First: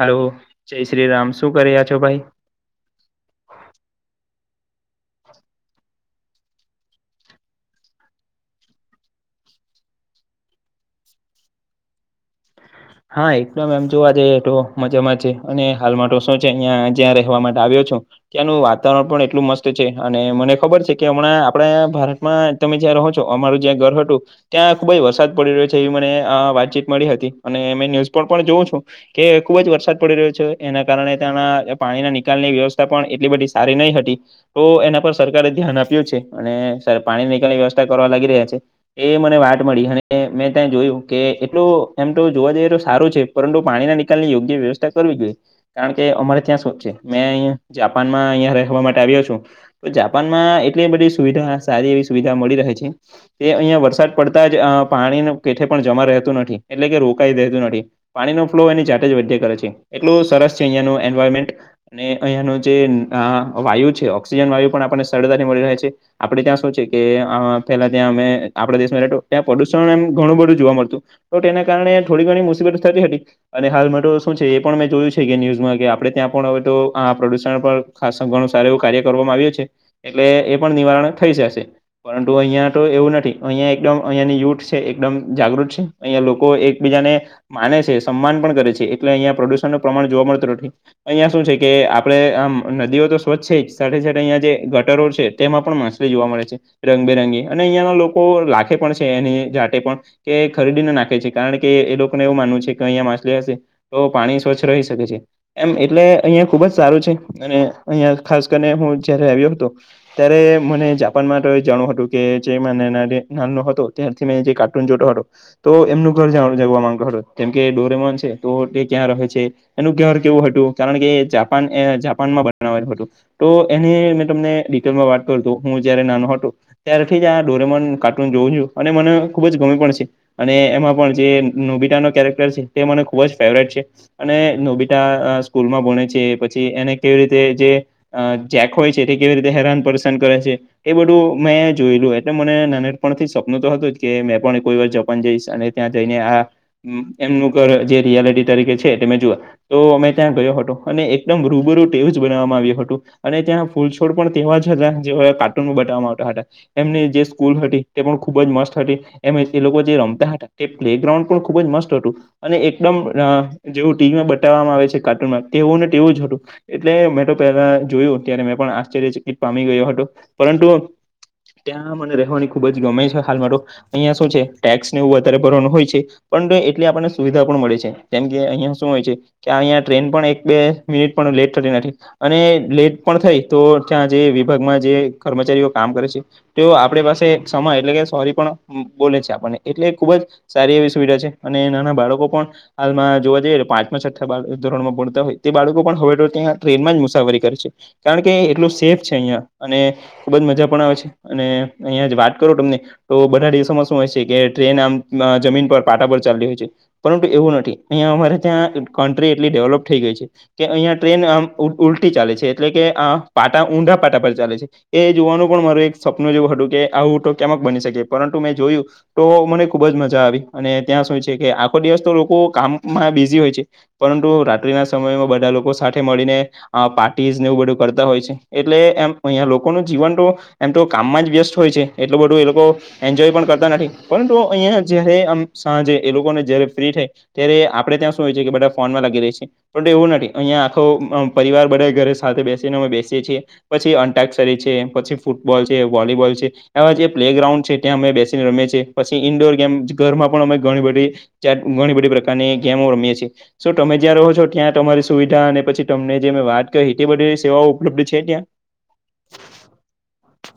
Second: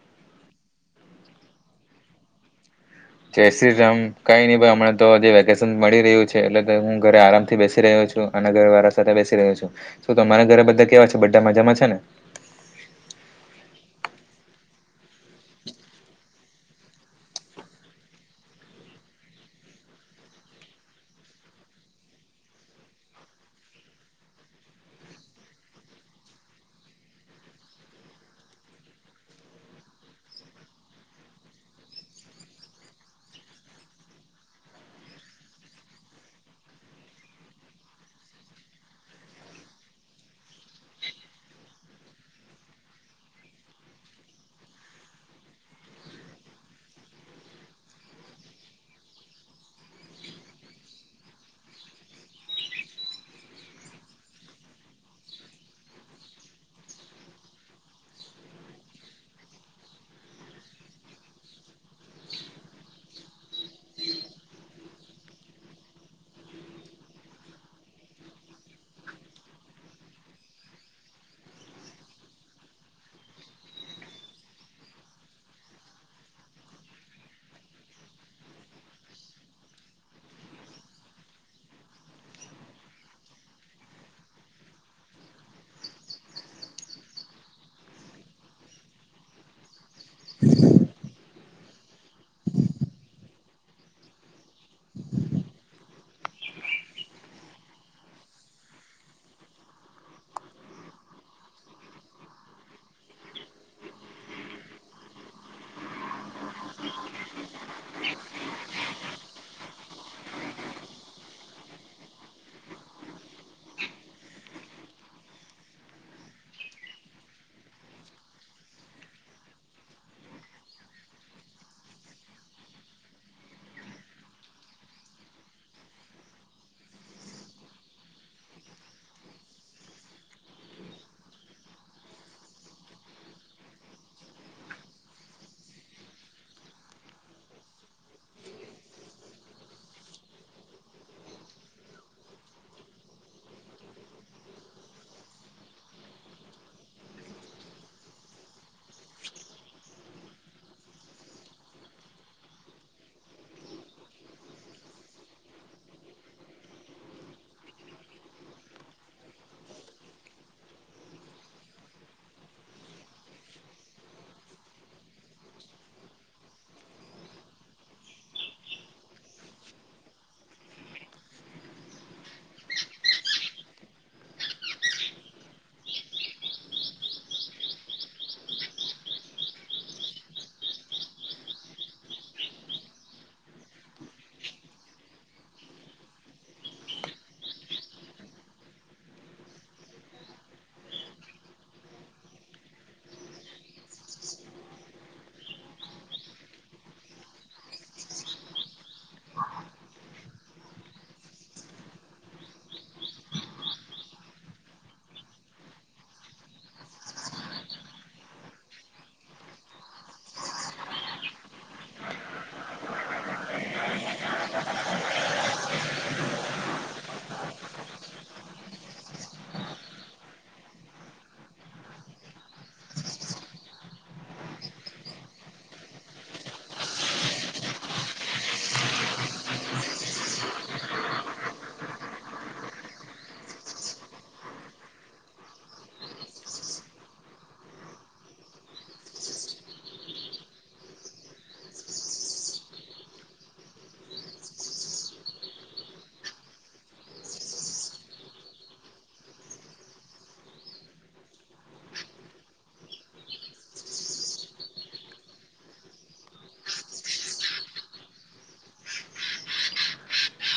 Hello. જય શ્રી રામ. શું કરી રયા છો ભાઈ? જય શ્રી રામ. કઈ ની ભાઈ હમણા તો જે વેકેશન મળી રહ્યું છે એટલે તો હું ઘરે આરામથી બેસી રહ્યો છું. અને ઘરવાળા સાથે બેસી રહ્યો છું. શું તમારા ઘરે બધા કેવા છે બધા મજામાં છે ને? હા એકદમ એમ જોવા જઈએ તો મજામાં છે. અને હાલમાં તો શું છે ઈયા જ્યાં રહેવા માટે આવ્યો છું. ત્યાંનું વાતાવરણ પણ એટલું મસ્ત છે અને મને ખબર છે. કે હમણાં આપણા ભારતમાં- તમે જ્યાં રહો છો, અમારું જ્યાં ઘર હતું, ત્યાં ખુબ જ વરસાદ પડી રહ્યો છે એવી મને અ વાતચીત મળી હતી. અને મેં ન્યૂઝ પણ પણ જોઉં છું. કે ખુબ જ વરસાદ પડી રહ્યો છે એના કારણે ત્યાંના પાણીના નિકાલની વ્યવસ્થા પણ એટલી બધી સારી નહી હતી. તો એના પર સરકારે ધ્યાન આપ્યું છે અને સર પાણી નીકાલની વ્યવસ્થા કરવા લાગી રહ્યા છે. એ મને વાટ મળી અને મેં ત્યાં જોયું કે એટલું એમ- તો જોવા જઈએ તો સારું છે પરંતુ પાણીના નિકાલની યોગ્ય વ્યવસ્થા કરવી જોઈએ. કારણ કે અમારે ત્યાં શો છે મેં અહીંયા જાપાનમાં અહિયાં રહેવા માટે આવ્યો છું. તો જાપાનમાં એટલી બધી સુવિધા સારી એવી સુવિધા મળી રહે છે. તે અહીંયા વરસાદ પડતા જ અ પાણીનું પેઠે પણ જમા રહેતું નથી એટલે કે રોકાઈ જતું નથી. પાણીનો ફ્લો એની જાતે જ વધ્યા કરે છે એટલું સરસ છે અહીંયાનું એન્વાયરમેન્ટ અને અહિયાનું જે અ વાયુ છે ઓક્સિજન વાયુ પણ આપણને સરળતાથી મળી રહે છે. આપડે ત્યાં શું છે કે અ પેલા ત્યાં અમે આપણા દેશમાં નતું ત્યાં પ્રદુષણ એમ ઘણું બધું જોવા મળતું. તો તેના કારણે થોડી ઘણી મુસીબતો થતી હતી. અને હાલમાં તો શું છે એ પણ મેં જોયું છે કે ન્યૂઝમાં કે આપણે ત્યાં પણ હવે તો આ પ્રદૂષણ પર ખાસો ઘણું સારું એવું કાર્ય કરવામાં આવ્યું છે. એટલે એ પણ નિવારણ થઈ જાશે. પરંતુ અહિયાં તો એવું નથી અહિયાં એકદમ અહીંયાની યુથ છે એકદમ જાગૃત છે. અહીંયા લોકો એકબીજાને માને છે, સમ્માન પણ કરે છે એટલે અહિયાં પ્રદૂષણનું પ્રમાણ જોવા મળતું નથી. અહિયાં શું છે કે આપડે આમ નદીઓ તો સ્વચ્છ છે જ સાથે સાથે અહીંયા જે ગટરો છે. તેમાં પણ માછલી જોવા મળે છે. રંગબેરંગી અને અહિયાંના લોકો લાખે પણ છે એની જાટે પણ કે ખરીદીને નાખે છે કારણ કે એ લોકોને એવું માનવું છે કે અહીયાં માછલી હશે તો પાણી સ્વચ્છ રહી શકે છે. એમ એટલે અહીંયા ખુબ જ સારું છે અને અહિયાં ખાસ કરીને હું જયારે આવ્યો હતો. ત્યારે મને જાપાન માટે જાણું હતું કે જે મેં નાનો હતો ત્યારથી મેં જે કાર્ટૂન જોતો હતો. તો એમનું ઘર જવા જાગવા માંગતો હતો કેમ કે એ ડોરેમન છે તો તે ક્યાં રહે છે એનું ઘર કેવું હતું કારણ કે એ જાપાન એ જાપાનમાં બનાવેલ હતું. તો એની મેં તમને ડિટેલમાં વાત કરું તો હું જયારે નાનો હતો ત્યારથી જ આ ડોરેમન કાર્ટૂન જોઉં છું અને મને ખુબ જ ગમે પણ છે. અને એમાં પણ જે નોબિતા નો કેરેક્ટર છે તે મને ખુબ જ ફેવરેટ છે અને નોબિટા સ્કૂલમાં ભોણે છે પછી એને કેવી રીતે જે અ જેક હોય છે તે કેવી રીતે હેરાન પરેશાન કરે છે એ બધું મેં જોયલું એટલે મને નાનપણ થી સપનું તો હતું જ કે મેં પણ કોઈ વાર જઈશ અને ત્યાં જઈને આ એમનું જે રિયાલિટી તરીકે છે એ મેં જોુ તો મેં ત્યાં ગયો હતો અને એકદમ રૂબરૂ તેવું જ બનાવવામાં આવ્યું હતું. અને ત્યાં ફૂલછોડ પણ તેવા જ હતા જેવા એ કાર્ટૂન બતાવવામાં આવતા હતા. એમની જે સ્કૂલ હતી તે પણ ખુબ જ મસ્ત હતી. એમ એ લોકો તે રમતા હતા તે પ્લે ગ્રાઉન્ડ પણ ખુબ જ મસ્ત હતું. અને એકદમ અ જેવું ટીવીમાં બતાવવામાં આવે છે કાર્ટૂનમાં તેવું ને તેવું જ હતું. એટલે મેં તો પહેલા જોયું ત્યારે મેં પણ આશ્ચર્યચકિત પામી ગયો હતો. પરંતુ ત્યાં મને રહેવાની ખુબ જ ગમે છે હાલમાં તો અહિયાં શું છે ટેક્સ ને એવું વધારે ભરવાનું હોય છે પરંતુ એટલે આપણને સુવિધા પણ મળે છે કેમ કે અહિયાં શું હોય છે. કે આહીંયા ટ્રેન પણ એક બે મિનિટ પણ લેટ થતી નથી. અને લેટ પણ થાય તો ત્યાં જે વિભાગમાં જે કર્મચારીઓ કામ કરે છે. તો આપણી પાસે એક સમય એટલે કે સોરી પણ બોલે છે આપણને. એટલે ખુબ જ સારી એવી સુવિધા છે. અને નાના બાળકો પણ હાલમાં જોવા જઈએ તો પાંચમાં, છઠ્ઠા બાર ધોરણમાં ભણતા હોય તે બાળકો પણ હવે તો ત્યાં ટ્રેનમાં જ મુસાફરી કરે છે. કારણ કે એટલું સેફ છે અહિયાં અને ખુબ જ મજા પણ આવે છે અને અહિયાં જ વાત કરો તમને તો બધા દિવસમાં શું હોય છે કે ટ્રેન આમ જમીન પર પાટા પર ચાલલી હોય છે પરંતુ એવું નથી અહીંયા અમારે ત્યાં કન્ટ્રી એટલી ડેવલપ થઈ ગઈ છે કે અહિયાં ટ્રેનમ ઉલટી ચાલે છે એટલે કે પાટા ઊંડા પાટા પર ચાલે છે એ જોવાનું પણ માર એક સપનું જેવું હતું કે આવું તો કેમક બની શકે પરંતુ મેં જોયું તો મને ખુબ જ મજા આવી અને ત્યાં શું છે કે આખો દિવસ તો લોકો કામમાં બિઝી હોય છે પરંતુ રાત્રિના સમયમાં બધા લોકો સાથે મળીને પાર્ટીઝ ને એવું બધું કરતા હોય છે એટલે એમ અહિયાંયા લોકોનું જીવન તો એમ તો કામમાં જ વ્યસ્ટ હોય છે એટલું બધું એ લોકો એન્જોય પણ કરતા નથી પરુ અહિયાં જયારે આમ સાંજે એ લોકોને જયારે ફ્રી થાય ત્યારે આપણે ત્યાં શું હોય છેએ કે બધા ફોનમાં લાગી રહી છે પણ તો એવું નથી અહિયાયા આખો પરિવાર બધા ઘરે સાથે બેસીને અમે બેસીએ છીએ પછી અંન્ટાક્ષરી છે પછી ફૂટબોલ છે વોલીબોલ છે આવા જે પ્લે ગ્રાઉન્ડ છે ત્યાં અમે બેસીને રમીએ છીએ પછી ઈન્ડોર ગેમ ઘરમાં પણ અમે ઘણી બધી ચ ઘણી બધી પ્રકારની ગેમો રમીએ છીએ સો તમે જ્યાં રહો છો ત્યાં તમારી સુવિધા અને પછી તમને જે મે વાત કરી એ બધી સેવાઓ ઉપલબ્ધ છે ત્યાં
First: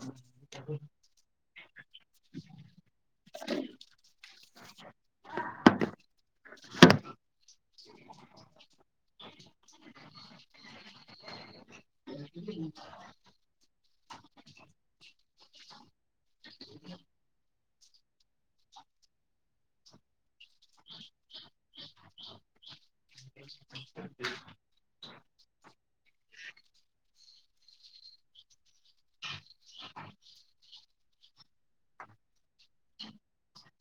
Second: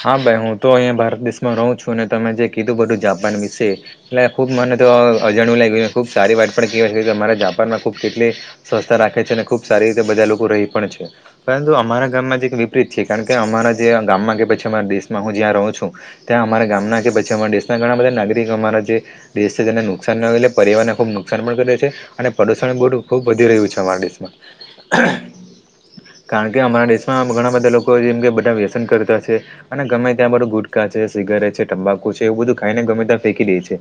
હા ભાઈ હું તો અહીંયા ભારત દેશમાં રહું છું ને તમે જે કીધું બધું જાપાન વિશે એટલે ખુબ મને તો અજાણવું લાગ્યું ખુબ સારી વાત પણ કેવાય છે કે તમારે ખબ કેટલી સ્વસ્થતા રાખે છે અને ખુબ સારી રીતે બધા લોકો રહી પણ છે પરંતુ અમારા ગામમાં જે એક વિપરીત છે કારણ કે અમારા જે ગામમાં કે પછી અમારા દેશમાં હું જ્યાં રહું છું ત્યાં અમારા ગામના કે પછી અમારા દેશના ઘણા બધા નાગરિકો અમારા જે જે તેને નુકસાન નલે પ્રિયાવરણ ને ખુબ નુકસાન પણ કરે છે અને પ્રદુષણ બો ખૂબ વધી રહ્યું છે અમારા દેશમાં કારણ કે અમારા દેશમાં ઘણા બધા લોકો જેમ કે બધા વ્યસન કરતા છે અને ગમે ત્યાં બધું ગુટકા છે સિગરેટ છે તંબાકુ છે એવું બધું ખાઈને ગમે ત્યાં ફેંકી દે છે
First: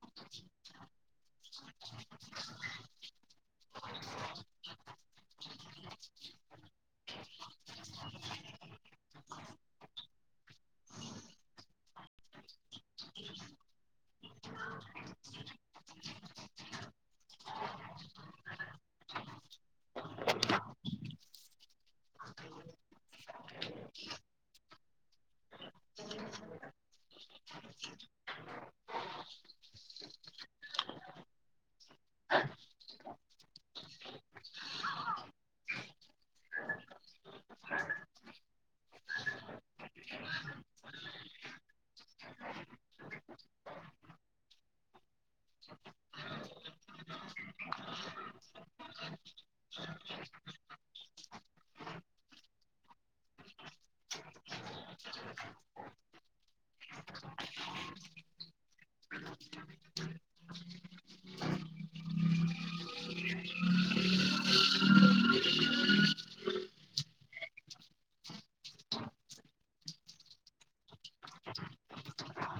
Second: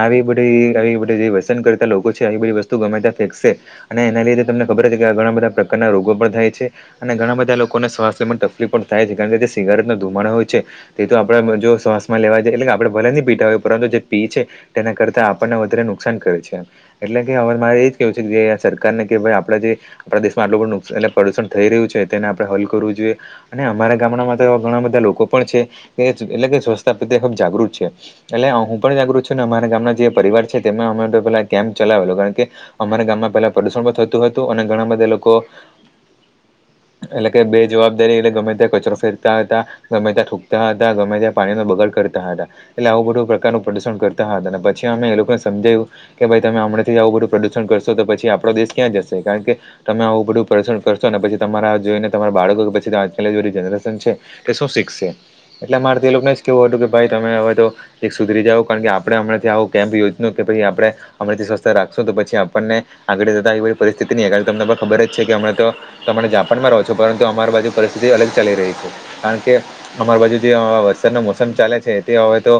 આવી બધી બધી વસન કરતા લોકો છે આવી બધી વસ્તુ ગમેતા ફેંકશે અને એના લીધે તમને ખબર કે આ ઘણા બધા પ્રકારના રોગો પણ થાય છે અને ઘણા બધા લોકોને શ્વાસ લેવાને તકલીફ પણ થાય છે કારણ કે જે સિગારેટનો ધુમાડો હોય છે તે તો આપડે જો શ્વાસ માં લેવા જાયએ એટલે કે આપણે ભલે નહી પીટા હોએ પરંતુ જે પી છે તેના કરતા આપણને વધારે નુકસાન કરે છે એટલે કે હવે મારે એજ કેવું છે કે સરકારને કે ભાઈ આપણે જે આપણા દેશમાં આટલું પણ નુકસન એટલે પ્રદુષણ થઈ રહ્યું છે તેને આપડણે હલ કરવું જોઈએ અને અમારા ગામડામાં તો એવા ઘણા બધા બધા લોકો પણ છે એ એજ એટલે કે સ્વસ્થા પ્રત્યે આમ જાગૃત છે એટલે હું પણ જાગૃત છું ને અમારા ગામના જે પરિવાર છે તેમ અમે તો પેલા કેમ ચલાવે એ લોકા કે અમારા ગામમાં પેલા પ્રદુષણ પણ થતું હતું અને ઘણા બધા લોકો એટલે કે બે જવાબદારી એટલે ગમે ત્યા કચરો ફેરતા હતા ગમે ત્યાં થુંકતા હતા ગમે ત્યાં પાણીનો બગાડ કરતા હતા એટલે આવું બધું પ્રકારનું પ્રૂષણ કરતા હતા અને પછી અમે એ લોકોને સમજાયું કે ભાઈ તમે હમણાંથી જ આવું બધું પ્રદૂષણ કરશો તો પછી આપડો દેશ ક્યાં જશે કારણ કે તમે આવું બધું પ્રસણ કરશો અને પછી તમારા જોઈને તમારા બાળકો પછી આજકાલ જનરેશન છે કે શું શીખશે એટલે મારે તે એ લોકોને જ કેહેવું હતું કે ભાઈ તમે હવે તો એક સુધરી જવું કારણ કે આપડે હમણાં થી આવું કેમ્પ યોજ કે આપડણે હમણાથી સ્વસ્થ રાખશો તો પછી આપણને આગળ જતા એવી પરિસ્થિતિ નહી કારણ તમને પણ ખબર જ છે કે હમણા તો તમે જાપાન માં રહો છો પરંતુ અમારી બાજુ પરિસ્થિતિ અલગ ચાલી રહી છે કારણ કે અમારી બાજુ જે વરસાદ ન મોસમ ચાલે છે તે હવે તો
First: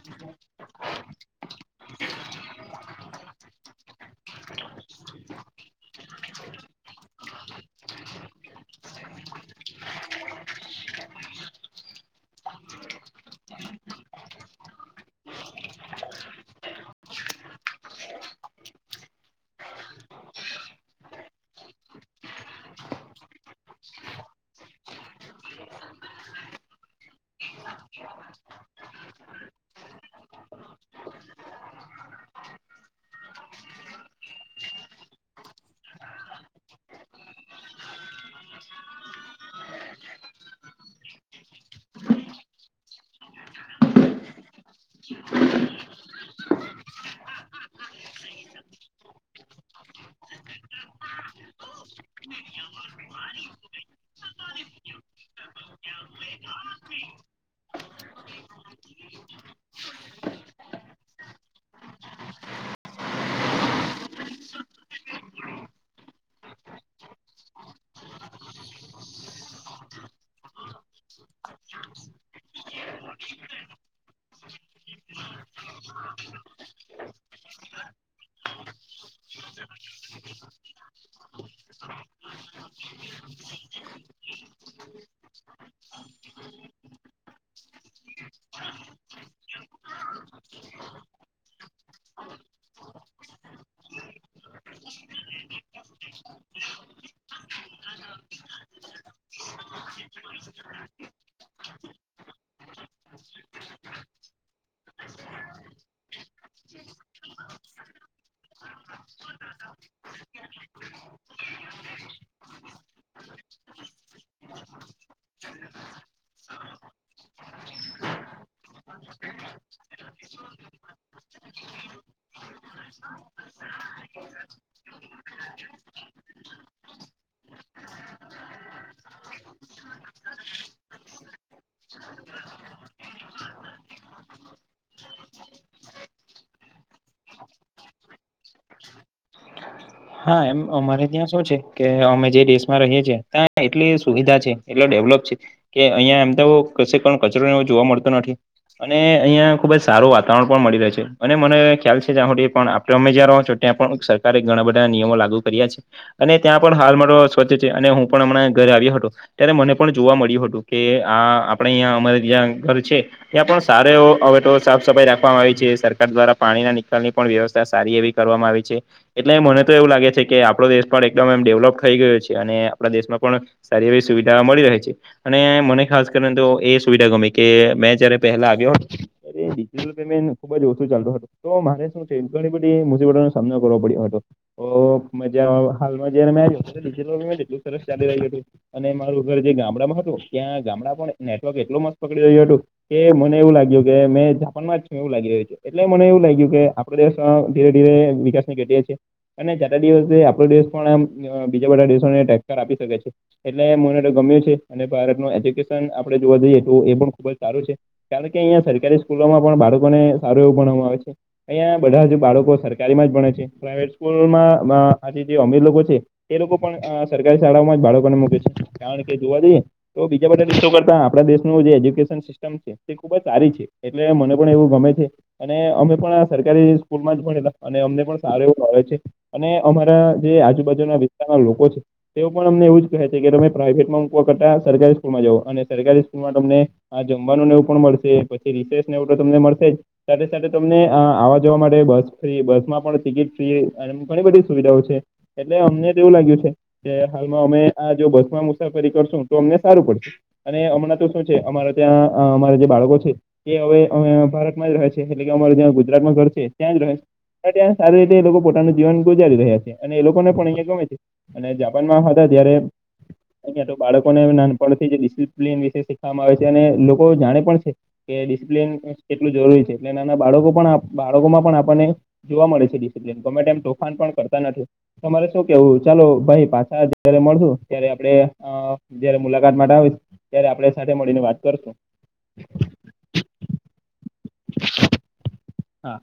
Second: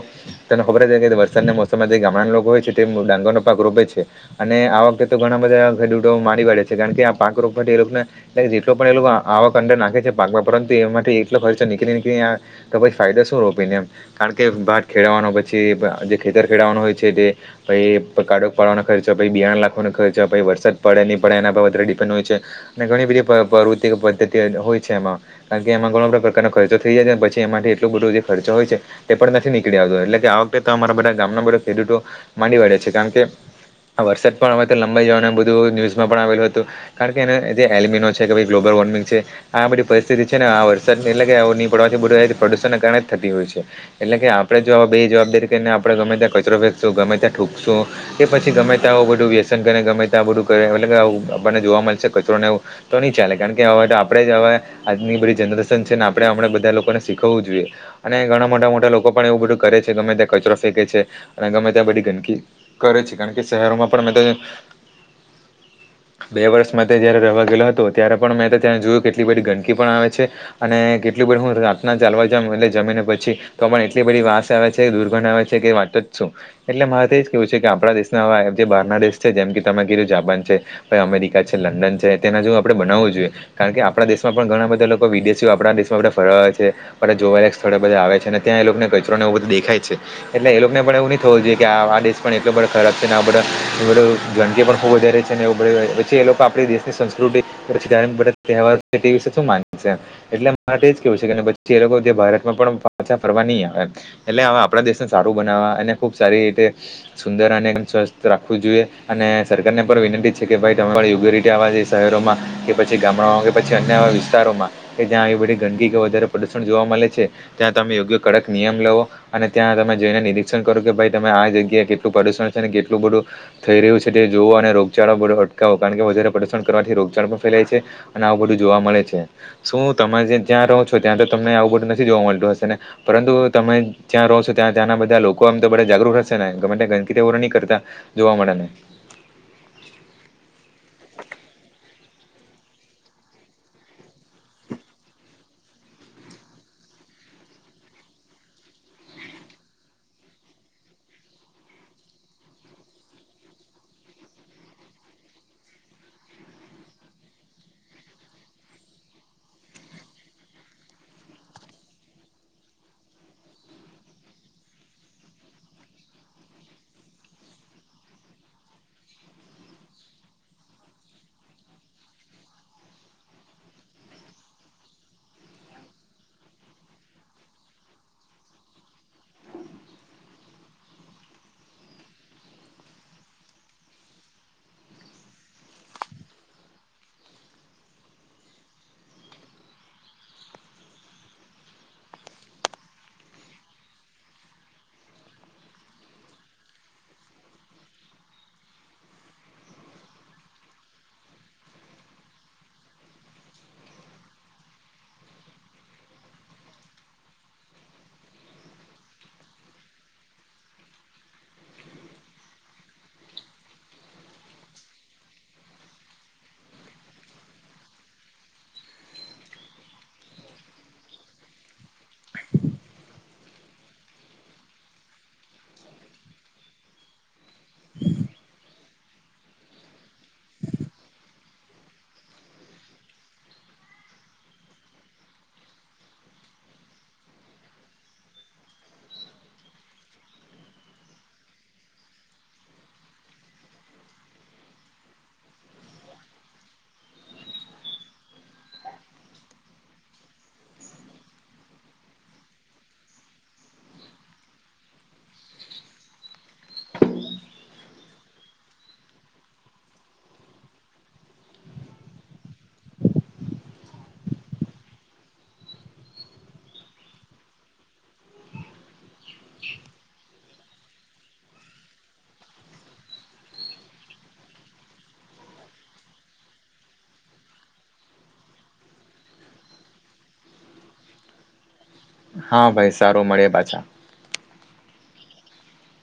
તને ખબર જ છે કે વરસાદના મોસમમાં જે ગામડાના લોકો હોય છે તે ડાંગરનો પાક રોપે છે અને આ વખતે તો ઘણા બધા ખેડૂતો મારી વાડે છે કારણ કે આ પાક રોપવા થી એ લોકને જેટલો પણ એ લોકો આવાક અંદર નાખે છે પાકમાં પરંતુ એમાં માટે એટલો ખર્ચો નીકળી નીકળી તો પછી ફાયદો શું રોપીને એમ કારણ કે ભાત ખેડવાનો પછી જે ખેતર ખેડવાનો હોય છે તે પછ કાડો પાડવાનો ખર્ચો પ બ બેારણ લખવાનો ખર્ચો પ વરસાદ પડે નની પડે એના પર વધારે ડિપેન્ડ હોય છે અને ઘણી બધી પ પ્રવૃત્તિ પદ્ધતિ હોય છે એમાં કારણ કે એમાં ઘણો બધ પ્રકારનો ખર્ચો થઈ જાય ને પછી એમાં એટલો બધો જે ખર્ચો હોય છે તે પણ નથી નીકળી આવતો એટલે કે આ વખતે અરા બધા ગામના બધા ખેડૂતો માંડી વાડ્યા છે કારણ કે આ વરસાદ પણ અવે તો લંબાઈ જવાનું એમ બધું ન્યુઝમાં પણ આવેલું હતું. કારણ કે એના જે એલિમીનો છે કે પછી ગ્લોબલ વોર્મિંગ છે આ બધી પરિસ્થિતિ છે ને આ વર સર [unintelligible] કેયને આવું ની પડવા જોએ બધું આ પ્રદૂષણના કારણે જ થતી હોય છે. એટલે કે આપડે જો આ બે જવાબદારી કરીને આપણે ગમે ત્યાં કચરો ફેંકશું, ગમે ત્યાં થૂંકશુ. કે પછી ગમે તા આવું બધું વ્યસન કરેને ગમે ત્યાં આ બધું કરે એટલે કે આવું આપણને જોવા મલશે કચરોને આવું. તો ની ચાલે કારણ કે હવે તો આપણેે જ હવે આજની બધી જનરેશ સન છે ને આપણે હમણે બધા લોકો ને શીખવવું જોઈએ અને ઘણા મોટા મોટા લોકો પણ એવું બધું કરે છે ગમે ત્યાં કચરો ફેંકે છે અને ગમે ત્યાં બધી ગંદકી કરે છે કારણ કે શહેરો માં પણ મેં ત [inaudible] બે વર્ષ માટે જ્યારે રેવા ગેલો હતો ત્યારે પણ મેં ત્યાં જોયું કેટલી બધી ગંદકી પણ આવે છે અને કેટલી બર હું રાતના ચાલવા જ એટલે જમીને પછી તો પણ એટલી બધી વાસ આવે છે દુર્ગણ આવે છે કે વાત જ સુ એટલે મારે તો એજ કેવું છે કે આપણા દેશના જે બહારના દેશ છે જેમ કે તમે કીધું જાપાન છે ભઈ અમેરિકા છે, લંડન છે તેના જો આપણે બનાવવું જોઈએ કારણ કે આપણા દેશમાં પણ ઘણાં બધાં લોકો વિદેશ શીઓ આપણા દેશમાં બધા ફરવા આવે છે અને જોવાલાયક સ્થળે બધાં આવે છે અને ત્યાં એ લોકને કચરોને એવું બધું દેખાય છે. એટલે એ લોકોને પણ એવું ની થવું જોઈએ કે આ દેશ પણ એટલો ખરાબ છે ને આ બધા બધું ગંદકી પણ ખૂબ વધારે છે ને એવું કર્યું હોય પછી એ લોકો આપણી દેશની સંસ્કૃતિ પછી કાયમ બધા તહેવાર છે તે વિશે શું માનશે? એટલે મારે તો એ જ કેવું છે કે પછી જે લોકો જે ભારતમાં પણ પાછાં ફરવા નહીં આવે એમ. એટલે હવે આપણા દેશને સારું બનાવવા અને ખૂબ સારી રીતે સુંદર અને સ્વસ્થ રાખવું જોઈએ અને સરકારને પણ વિનંતી છે કે ભઈ તમે આવા યોગ્ય રીતે આવા જે શહેરોમાં કે પછી ગામડાઓમાં કે પછી અન્ય આવા વિસ્તારોમાં કે જ્યાં આવી બધી ગંદકી કે વધારે પ્રદૂષણ જોવા મલે છે ત્યાં તમે યોગ્ય કડક નિયમ લેવો. અને ત્યાં તમે જઈને નિરીક્ષણ કરો કે ભઈ તમે આ જગ્યાએ કેટલું પ્રદુષણ છે અને કેટલું બધું થઈ રહ્યું છે તે જોવો અને રોગચાળો બધો અટકાવો કારણ કે વધારે પ્રદુષણ કરવાથી રોગચાળો પણ ફેલાય છે. અને આવું બધું જોવા મળે છે શું તમારે જ્યાં રહો છો ત્યાં તો તમને આવું બધું નથી જોવા મલતું હશે ને? પરંતુ તમે જ્યાં રહો છો ત્યાં ત્યાંના બધાં લોકો આમ તો બધા જાગૃત હશે ને, ગમે ગંદકીને એવું તો ની કરતાં. જોવા મળે. હા એમ અમારે ત્યાં શું છે કે અમે જે દેશમાં રહીએ છે ત્યાં એટલી સુવિધા છે એટલો ડેવલપ છે. કે અહિયાં એમ તો કશે પણ કચરો એવું જોવા મળતો નથી. અને અહિયાં ખૂબ જ સારું વાતાવરણ પણ મળી રહે છે અને મને ખ્યાલ છે જ્યાં હુદી પણ આ તમે જ્યાં રહો છો ત્યાં પણ સરકારે ઘણાં બધાં નિયમો લાગુ કર્યા છે. અને ત્યાં પણ હાલમાં તો સ્વચ્છ છે અને હું પણ હમણાં ઘરે આવ્યો હતો. ત્યારે મને પણ જોવા મળ્યું હતું કે આ આપણે અહીંયા અમારે જ્યાં ઘર છે ત્યાં પણ સારો એવો અવે તો સાફ સફાઈ રાખવામાં આવી છે સરકાર દ્વારા પાણીના નિકાલની પણ વ્યવસ્થા સારી એવી કરવામાં આવી છે એટલે મને તો એવું લાગે છે કે આપણો દેશ પણ એકદમ એમ ડેવલપ થઈ ગયો છે અને આપણા દેશમાં પણ સારી એવી સુવિધા મળી રહે છે. અને મને ખાસ કરીને તો એ સુવિધા ગમી કે મેં જયારે પહેલા આવ્યો હ અરે ડિજિટલ પેમેન્ટ ખૂબ જ ઓછું ચાલતું હતું. તો મારે શું છે ઘણી બધી મુસીબતોનો સામનો કરવો પડ્યો હતો. ઓ મજા હાલમાં જયારે મેં [unintelligible] મે એટલું સરસ ચાલી રહ્યું હતું. અને મારું ઘર જે ગામડામાં હતું ત્યાં ગામડા પણ નેટવર્ક એટલો મસ્ત પકડી રહ્યું હતું. કે મને એવું લાગ્યું કે મેં જાપાનમાં જ છું એવું લાગી રહ્યું હતું. એટલે મને એવું લાગ્યું કે આપણો દેશ પણ ધીરે ધીરે વિકાસની ગતિએ છે. અને જાતા દિવસે આપણો દેશ પણ આમ અ બીજા બધા દેશોને ટક્કર આપી શકે છે. એટલે મને તો ગમ્યું છે અને ભારતનું એજ્યુકેશન આપણે જોવા જઈએ તો એ પણ ખુબ જ સારું છે. કારણ કે અહિયાં સરકારી સ્કૂલોમાં પણ બાળકોને સારું એવું ભણાવામાં આવે છે. અહિયાં બધા જે બાળકો સરકારીમાં જ ભણે છે, પ્રાઈવેટ સ્કૂલમાં મા આ જે અમીર લોકો છે. એ લોકો પણ સરકારી શાળાઓમાં જ બાળકોને મૂકે છે કારણ કે જોવા જઈએ તો બીજા બધા દેશો કરતાં આપણા દેશનું જે એજ્યુકેશન સિસ્ટમ તે ખૂબ જ સારી છે એટલે મને પણ એવું ગમે છે. અને અમે પણ આ સરકારી સ્કૂલમાં જ ભણેલા અને અમને પણ સારો એવો મળે છે અને અમારા જે આજુબાજુના વિસ્તારના લોકો છે. તેઓ પણ અમને એવું જ કહે છે કે તમે પ્રાઈવેટમાં મૂકવા કરતા સરકારી સ્કૂલમાં જઓ. અને સરકારી સ્કૂલમાં તમને હા જમવાનું ને એવું પણ મળશે પછી રિસેસને એવું તો તમને મળશે જ. સાથે સાથે તમને આવવા જવા માટે બસ ફ્રી બસમાં પણ ટિકિટ ફ્રી એટલે ઘણી બધી સુવિધાઓ છે એટલે અમને તો એવું લાગ્યું છે કે હાલમાં અમે આ જો બસમાં મુસાફરી કરશું તો અમને સારું પડશે. અને હમણાં તો શું છે અમારા ત્યાં અ અમારા જે બાળકો છે. તે હવે હવે ભારતમાં જ રહે છે. એટલે કે અમારે ત્યાં ગુજરાતમાં ઘર છે ત્યાં જ રહે છે. હવે ત્યાં સારું એક એ લોકો પોતાનું જીવન ગુજારી રહ્યા છે. અને એ લોકોને પણ અહિયાં ગમે છે. અને જાપાનમાં હતા ત્યારે અહીંયા તો બાળકોને નાનપણથી જ ડિસિપ્લીન વિશે શીખવામાં આવે છે. અને લોકો જાણે પણ છે. કે ડિસપ્લિન કેટલું જરૂરી છે. એટલે નાના બાળકો પણ આપ બાળકોમાં પણ આપણને જોવા મળે છે. ડિસિપ્લિન ગમે તેમ તોફાન પણ કરતા નથી. તમારે શું કેવું ચાલો ભાઈ પાછા જ્યારે મળશું ત્યારે આપડે અ જયારે મુલાકાત માટે આવીશ. ત્યારે આપડે સાથે મળીને વાત કરશું. હા ભાઈ સારું મળીએ પાછા. હા.